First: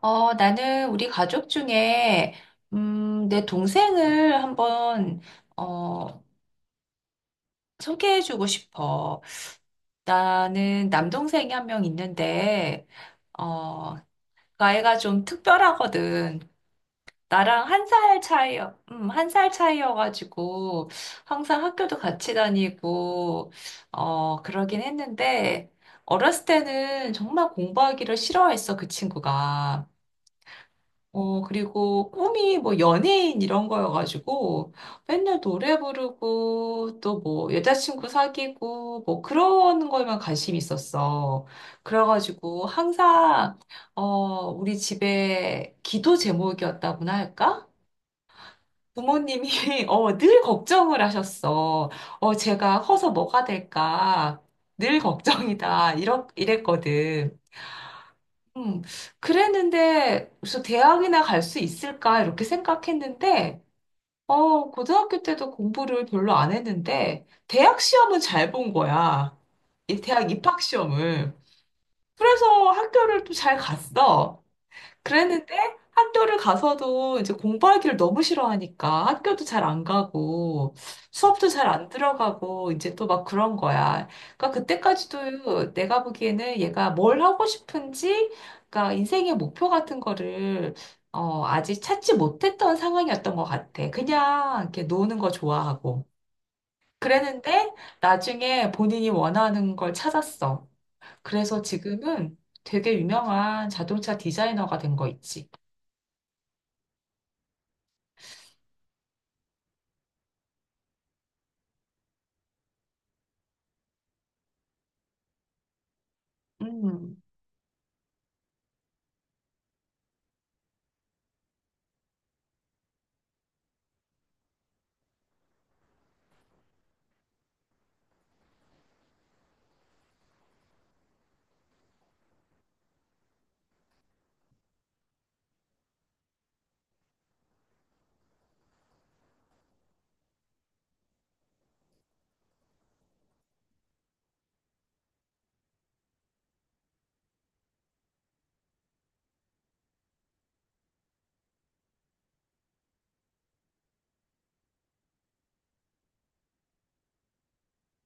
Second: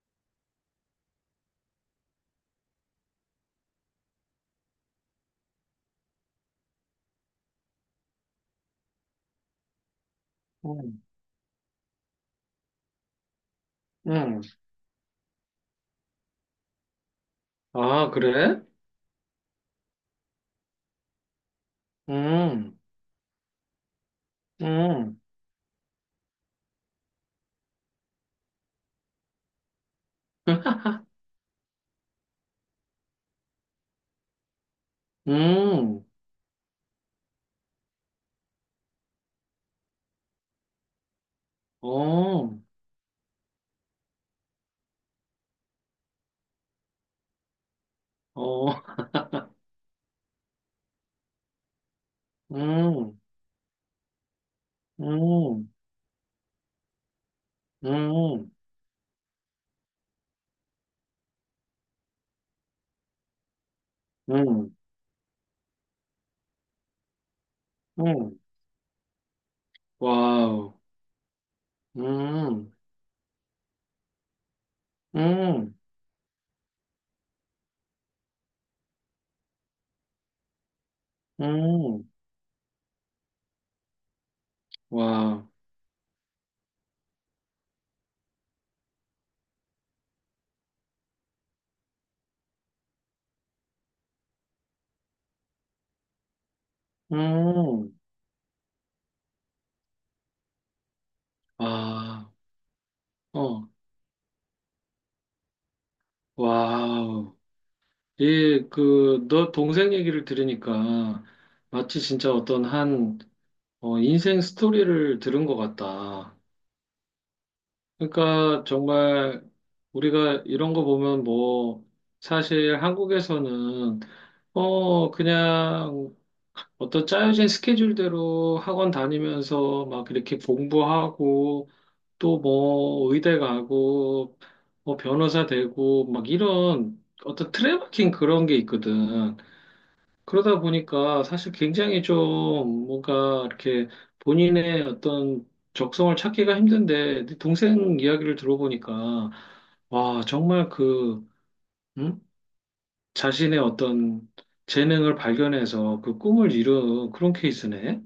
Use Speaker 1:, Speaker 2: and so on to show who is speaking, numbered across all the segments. Speaker 1: 나는 우리 가족 중에, 내 동생을 한번, 어, 소개해주고 싶어. 나는
Speaker 2: 음,
Speaker 1: 남동생이 한 명 있는데, 어, 그
Speaker 2: 음.
Speaker 1: 아이가 좀 특별하거든. 나랑 한
Speaker 2: 아,
Speaker 1: 살 차이,
Speaker 2: 그래?
Speaker 1: 한 살 차이여가지고, 항상 학교도 같이
Speaker 2: 음,
Speaker 1: 다니고,
Speaker 2: 음,
Speaker 1: 그러긴
Speaker 2: 음,
Speaker 1: 했는데, 어렸을 때는 정말 공부하기를 싫어했어, 그 친구가. 그리고 꿈이 뭐 연예인 이런 거여가지고 맨날 노래 부르고 또 뭐 여자친구 사귀고 뭐 그런 거에만 관심이 있었어.
Speaker 2: 어,
Speaker 1: 그래가지고 항상, 어, 우리 집에 기도 제목이었다고나 할까?
Speaker 2: 어,
Speaker 1: 부모님이 늘 걱정을 하셨어. 제가 커서
Speaker 2: 음,
Speaker 1: 뭐가 될까? 늘
Speaker 2: 음,
Speaker 1: 걱정이다. 이랬거든.
Speaker 2: 음,
Speaker 1: 음, 그랬는데, 그래서 대학이나 갈 수 있을까? 이렇게 생각했는데,
Speaker 2: 음,
Speaker 1: 고등학교 때도 공부를 별로 안 했는데, 대학 시험은
Speaker 2: 음,
Speaker 1: 잘 본 거야. 이 대학 입학
Speaker 2: 와우,
Speaker 1: 시험을. 그래서
Speaker 2: 음,
Speaker 1: 학교를 또 잘 갔어. 그랬는데
Speaker 2: 음,
Speaker 1: 학교를 가서도 이제 공부하기를 너무 싫어하니까 학교도 잘 안 가고 수업도 잘 안
Speaker 2: 음,
Speaker 1: 들어가고 이제 또 막 그런 거야. 그러니까
Speaker 2: 와우,
Speaker 1: 그때까지도 내가 보기에는 얘가 뭘 하고 싶은지, 그러니까 인생의 목표 같은 거를 아직 찾지 못했던 상황이었던 것 같아. 그냥 이렇게 노는 거 좋아하고. 그랬는데
Speaker 2: 음,
Speaker 1: 나중에 본인이 원하는 걸 찾았어. 그래서
Speaker 2: 아,
Speaker 1: 지금은 되게
Speaker 2: 어,
Speaker 1: 유명한 자동차 디자이너가 된 거 있지.
Speaker 2: 와우. 너 동생 얘기를 들으니까 마치 진짜 어떤 한, 인생 스토리를 들은 것 같다.
Speaker 1: 음,
Speaker 2: 그러니까 정말 우리가 이런 거 보면 뭐 사실 한국에서는 그냥 어떤 짜여진 스케줄대로 학원 다니면서 막 이렇게 공부하고 또 뭐 의대 가고 뭐 변호사 되고 막 이런 어떤 트래버킹 그런 게 있거든. 그러다 보니까 사실 굉장히 좀 뭔가 이렇게 본인의 어떤 적성을 찾기가 힘든데 네 동생 이야기를 들어보니까 와 정말 그 음? 자신의 어떤 재능을 발견해서 그 꿈을 이룬 그런 케이스네.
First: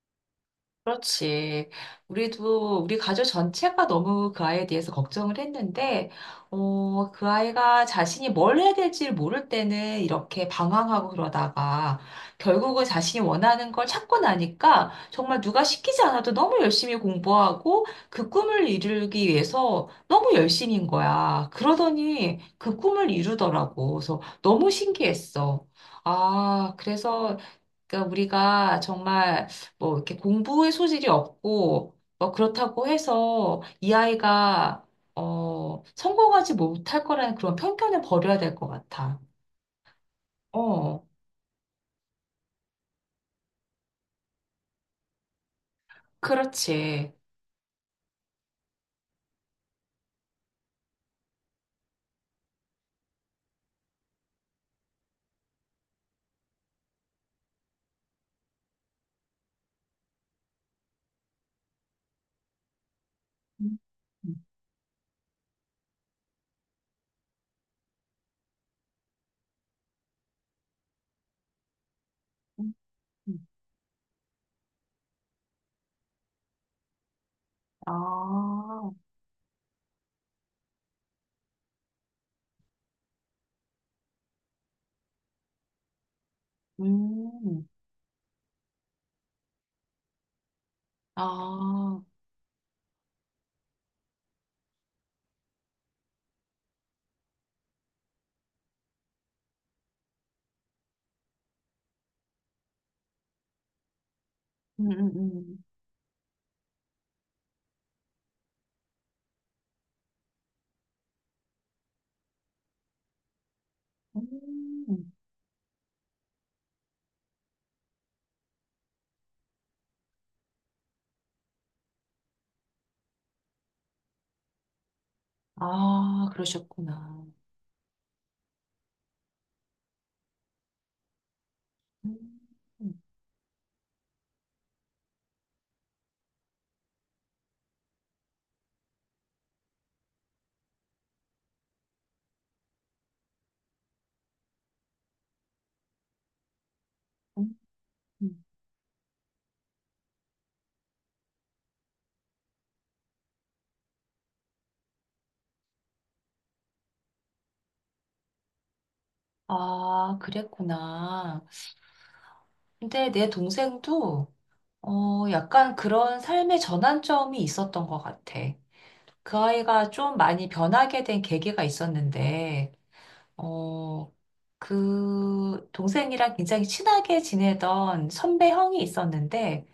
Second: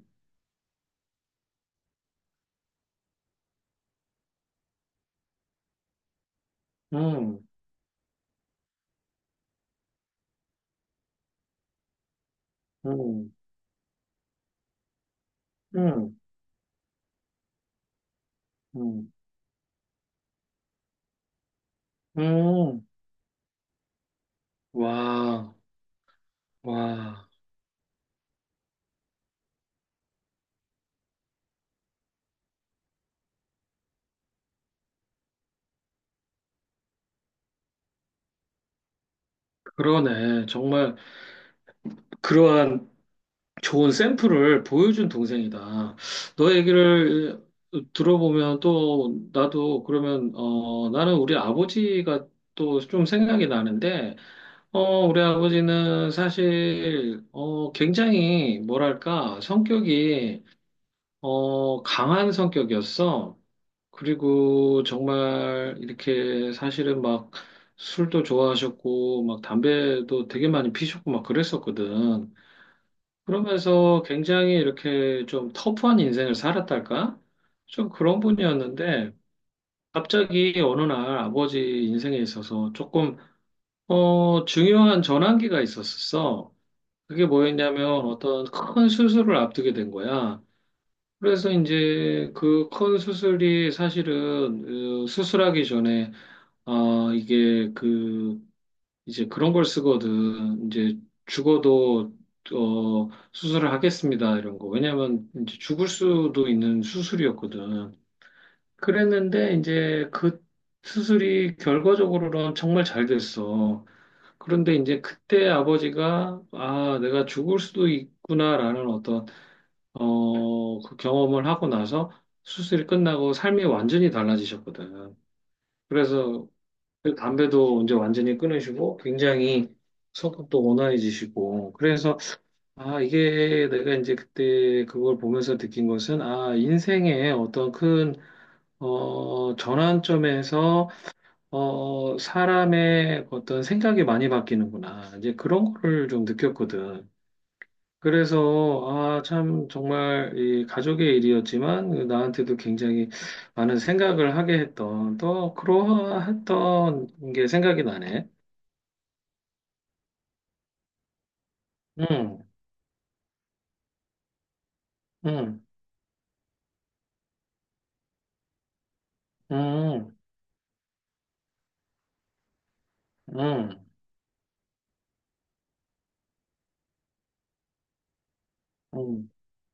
Speaker 1: 그렇지. 우리도 우리 가족 전체가 너무 그 아이에 대해서 걱정을 했는데, 그
Speaker 2: 음,
Speaker 1: 아이가 자신이 뭘 해야 될지 를 모를 때는 이렇게 방황하고 그러다가 결국은 자신이
Speaker 2: 음,
Speaker 1: 원하는 걸 찾고 나니까 정말 누가 시키지
Speaker 2: 음,
Speaker 1: 않아도 너무 열심히 공부하고 그 꿈을
Speaker 2: 음,
Speaker 1: 이루기 위해서 너무 열심인 거야. 그러더니 그
Speaker 2: 음.
Speaker 1: 꿈을 이루더라고. 그래서 너무
Speaker 2: 와,
Speaker 1: 신기했어. 아,
Speaker 2: 와,
Speaker 1: 그래서 그러니까 우리가 정말 뭐 이렇게 공부의 소질이 없고 뭐 그렇다고 해서 이 아이가 성공하지 못할 거라는 그런 편견을 버려야 될 것 같아.
Speaker 2: 그러네. 정말
Speaker 1: 어,
Speaker 2: 그러한 좋은 샘플을 보여준 동생이다. 너
Speaker 1: 그렇지.
Speaker 2: 얘기를 들어보면 또 나도 그러면 나는 우리 아버지가 또 좀 생각이 나는데 우리 아버지는 사실 굉장히 뭐랄까 성격이 강한 성격이었어.
Speaker 1: 음, 음,
Speaker 2: 그리고 정말 이렇게 사실은 막 술도 좋아하셨고 막 담배도 되게 많이 피셨고 막 그랬었거든.
Speaker 1: 음.
Speaker 2: 그러면서 굉장히 이렇게 좀 터프한 인생을 살았달까? 좀 그런
Speaker 1: 아,
Speaker 2: 분이었는데, 갑자기 어느 날 아버지 인생에 있어서 조금, 중요한 전환기가 있었어. 그게
Speaker 1: 음,
Speaker 2: 뭐였냐면 어떤 큰 수술을 앞두게 된 거야. 그래서
Speaker 1: 아,
Speaker 2: 이제 그 큰 수술이 사실은 수술하기 전에, 이게 그 이제 그런 걸 쓰거든. 이제 죽어도 수술을 하겠습니다. 이런 거.
Speaker 1: 음,
Speaker 2: 왜냐면 이제
Speaker 1: 음,
Speaker 2: 죽을 수도 있는 수술이었거든. 그랬는데 이제 그 수술이 결과적으로는 정말 잘 됐어.
Speaker 1: 음,
Speaker 2: 그런데 이제
Speaker 1: 음.
Speaker 2: 그때 아버지가 아, 내가 죽을 수도 있구나라는 어떤 그 경험을 하고 나서 수술이 끝나고 삶이 완전히 달라지셨거든.
Speaker 1: 아,
Speaker 2: 그래서 그리고
Speaker 1: 그러셨구나.
Speaker 2: 담배도 이제 완전히 끊으시고 굉장히 성격도 온화해지시고 그래서
Speaker 1: 음, 음,
Speaker 2: 아 이게 내가 이제 그때 그걸 보면서 느낀 것은 아 인생의 어떤 큰 전환점에서 사람의 어떤 생각이 많이 바뀌는구나 이제 그런 거를 좀 느꼈거든.
Speaker 1: 음.
Speaker 2: 그래서 아 참 정말 이 가족의 일이었지만 나한테도 굉장히 많은 생각을 하게 했던 또 그러했던 게 생각이 나네.
Speaker 1: 아, 그랬구나.
Speaker 2: 음,
Speaker 1: 근데 내 동생도
Speaker 2: 음,
Speaker 1: 약간 그런 삶의 전환점이 있었던 것 같아. 그 아이가
Speaker 2: 음,
Speaker 1: 좀 많이 변하게 된 계기가 있었는데,
Speaker 2: 음,
Speaker 1: 어, 그 동생이랑 굉장히 친하게 지내던 선배 형이
Speaker 2: 음,
Speaker 1: 있었는데,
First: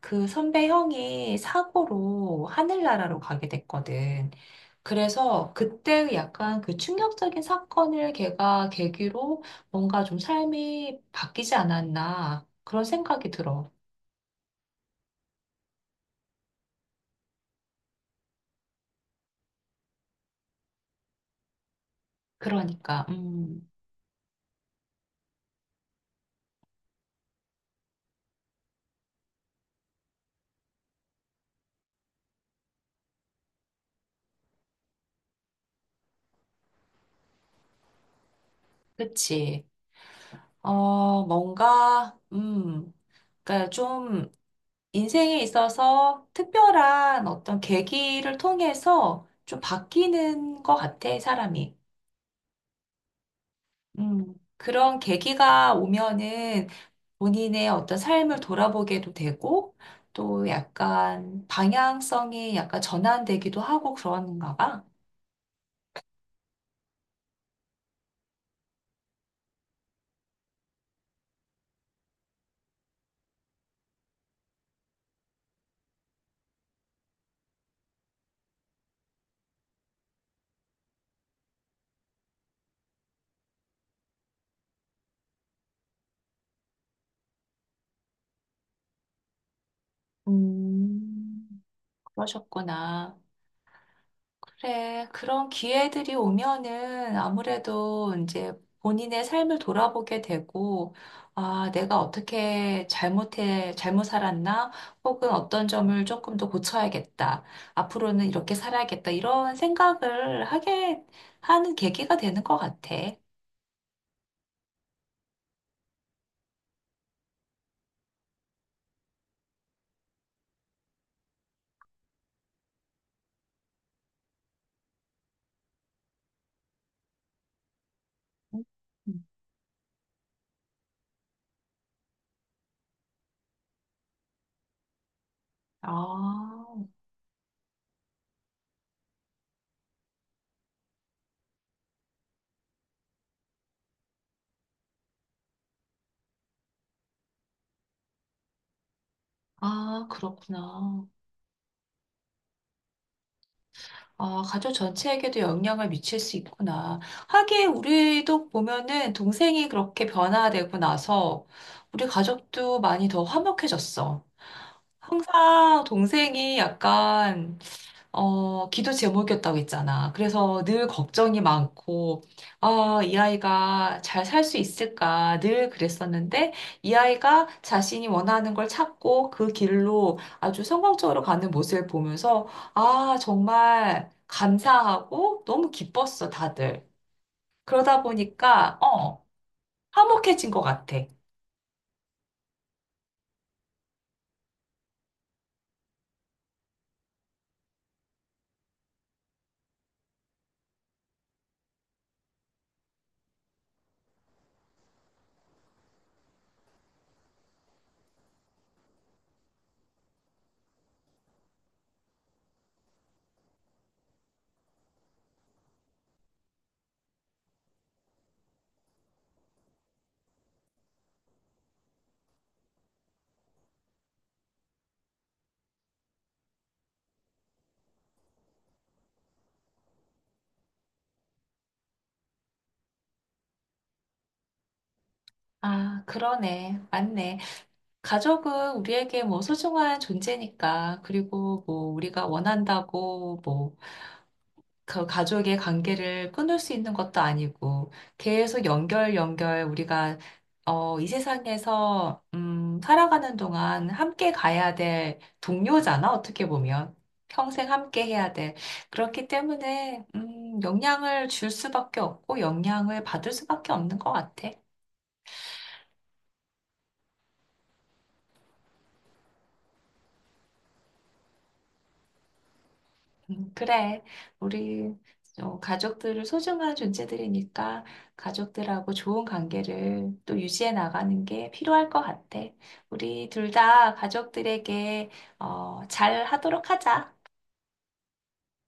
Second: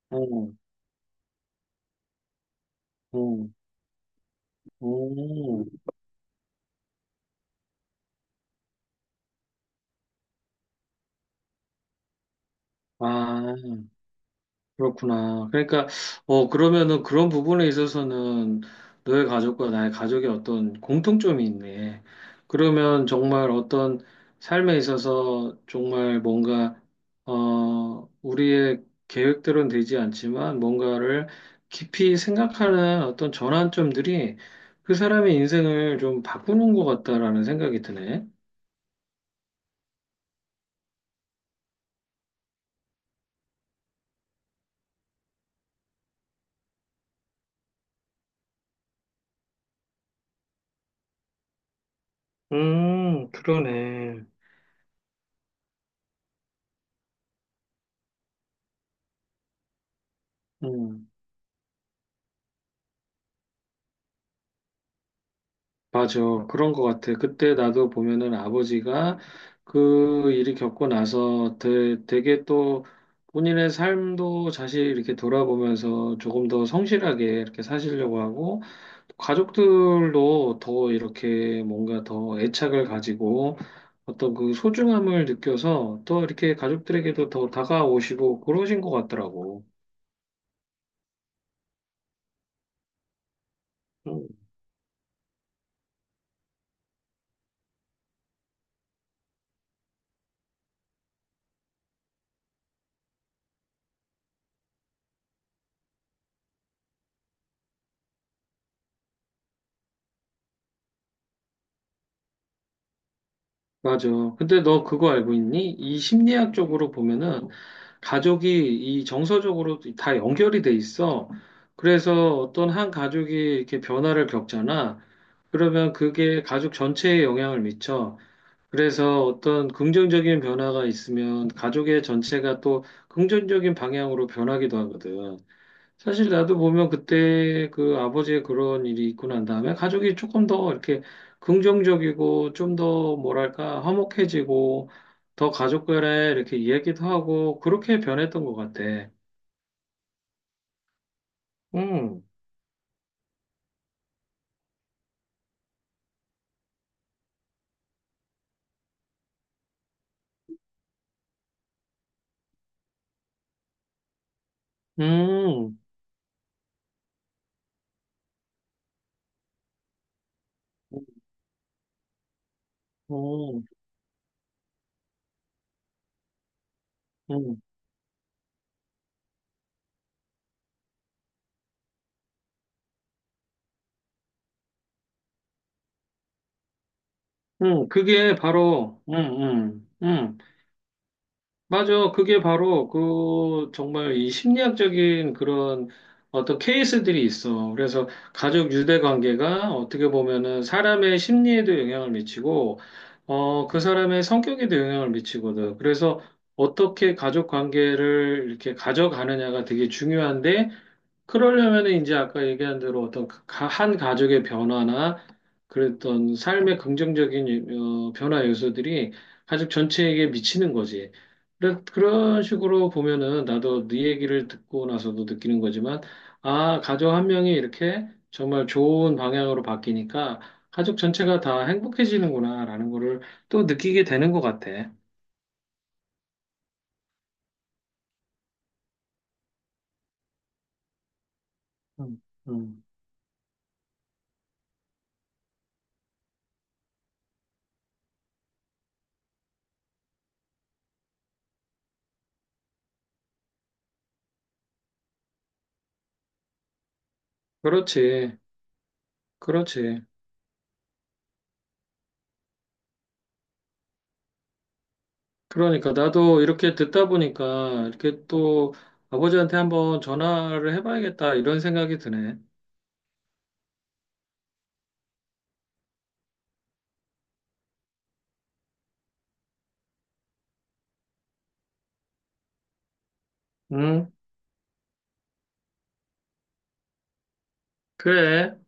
Speaker 1: 그
Speaker 2: 음,
Speaker 1: 선배 형이 사고로 하늘나라로 가게
Speaker 2: 음,
Speaker 1: 됐거든. 그래서
Speaker 2: 음.
Speaker 1: 그때 약간 그 충격적인 사건을 걔가 계기로 뭔가 좀 삶이 바뀌지 않았나 그런 생각이
Speaker 2: 아.
Speaker 1: 들어.
Speaker 2: 그렇구나. 그러니까, 그러면은 그런 부분에 있어서는 너의 가족과 나의 가족의 어떤 공통점이 있네.
Speaker 1: 그러니까,
Speaker 2: 그러면 정말 어떤 삶에 있어서 정말 뭔가, 우리의 계획대로는 되지 않지만 뭔가를 깊이 생각하는 어떤 전환점들이 그 사람의 인생을 좀 바꾸는 것 같다라는 생각이 드네.
Speaker 1: 그치. 어, 뭔가, 음, 그러니까 좀 인생에 있어서 특별한 어떤 계기를 통해서 좀 바뀌는 것 같아, 사람이.
Speaker 2: 그러네.
Speaker 1: 그런 계기가 오면은 본인의 어떤 삶을 돌아보게도 되고, 또
Speaker 2: 음.
Speaker 1: 약간 방향성이 약간 전환되기도 하고 그런가 봐.
Speaker 2: 맞아. 그런 것 같아. 그때 나도 보면은 아버지가 그 일이 겪고 나서 되게 또 본인의 삶도 다시 이렇게 돌아보면서 조금 더 성실하게 이렇게 사시려고 하고 가족들도 더 이렇게 뭔가 더 애착을 가지고 어떤 그 소중함을 느껴서 또 이렇게 가족들에게도 더 다가오시고 그러신 것 같더라고.
Speaker 1: 음, 그러셨구나.
Speaker 2: 응.
Speaker 1: 그래, 그런 기회들이 오면은 아무래도 이제 본인의 삶을 돌아보게 되고, 아, 내가 잘못 살았나? 혹은 어떤 점을 조금 더 고쳐야겠다. 앞으로는 이렇게 살아야겠다. 이런 생각을 하게 하는 계기가 되는 것 같아.
Speaker 2: 맞아. 근데 너 그거 알고 있니? 이 심리학 쪽으로 보면은 가족이 이 정서적으로 다 연결이 돼 있어. 그래서 어떤 한 가족이 이렇게 변화를 겪잖아. 그러면 그게 가족 전체에 영향을 미쳐.
Speaker 1: 음.
Speaker 2: 그래서 어떤 긍정적인 변화가 있으면 가족의 전체가 또 긍정적인 방향으로 변하기도 하거든. 사실 나도
Speaker 1: 아,
Speaker 2: 보면 그때 그 아버지의 그런 일이 있고 난 다음에 가족이 조금 더 이렇게 긍정적이고 좀 더 뭐랄까 화목해지고 더 가족 간에 이렇게 이야기도 하고 그렇게 변했던 것 같아.
Speaker 1: 아, 그렇구나.
Speaker 2: 음,
Speaker 1: 아, 가족 전체에게도 영향을 미칠 수 있구나. 하긴 우리도 보면은 동생이 그렇게 변화되고 나서 우리 가족도 많이 더 화목해졌어.
Speaker 2: 음,
Speaker 1: 항상 동생이 약간 기도 제목이었다고 했잖아. 그래서 늘 걱정이 많고, 아, 이
Speaker 2: 음,
Speaker 1: 아이가 잘 살 수 있을까 늘 그랬었는데, 이 아이가
Speaker 2: 음,
Speaker 1: 자신이 원하는 걸 찾고 그 길로 아주 성공적으로 가는 모습을 보면서, 아, 정말 감사하고 너무 기뻤어, 다들.
Speaker 2: 음.
Speaker 1: 그러다
Speaker 2: 그게
Speaker 1: 보니까,
Speaker 2: 바로, 음, 음, 음.
Speaker 1: 화목해진 것 같아.
Speaker 2: 맞아. 그게 바로 그 정말 이 심리학적인 그런 어떤 케이스들이 있어. 그래서 가족 유대 관계가 어떻게 보면은 사람의 심리에도 영향을 미치고, 그 사람의 성격에도 영향을 미치거든. 그래서 어떻게 가족 관계를 이렇게 가져가느냐가 되게 중요한데, 그러려면 이제 아까 얘기한 대로 어떤 한 가족의 변화나 그랬던 삶의 긍정적인 변화 요소들이 가족 전체에게 미치는 거지. 그런 식으로 보면은 나도 네 얘기를 듣고 나서도 느끼는 거지만, 아, 가족 한 명이 이렇게 정말 좋은 방향으로 바뀌니까 가족 전체가 다 행복해지는구나라는 거를 또 느끼게 되는 것 같아.
Speaker 1: 아, 그러네. 맞네. 가족은 우리에게 뭐 소중한 존재니까, 그리고 뭐
Speaker 2: 음,
Speaker 1: 우리가
Speaker 2: 음.
Speaker 1: 원한다고 뭐 그 가족의 관계를 끊을 수 있는 것도 아니고 계속 연결 우리가 이 세상에서 살아가는 동안 함께 가야 될 동료잖아, 어떻게 보면 평생 함께 해야
Speaker 2: 그렇지,
Speaker 1: 돼. 그렇기
Speaker 2: 그렇지.
Speaker 1: 때문에 영향을 줄 수밖에 없고 영향을 받을 수밖에 없는 것 같아.
Speaker 2: 그러니까 나도 이렇게 듣다 보니까 이렇게 또 아버지한테 한번 전화를 해봐야겠다 이런 생각이 드네.
Speaker 1: 그래. 우리 가족들을 소중한 존재들이니까 가족들하고 좋은 관계를 또 유지해 나가는 게 필요할 것 같아. 우리 둘 다
Speaker 2: 응,
Speaker 1: 가족들에게 잘 하도록 하자.
Speaker 2: 그래.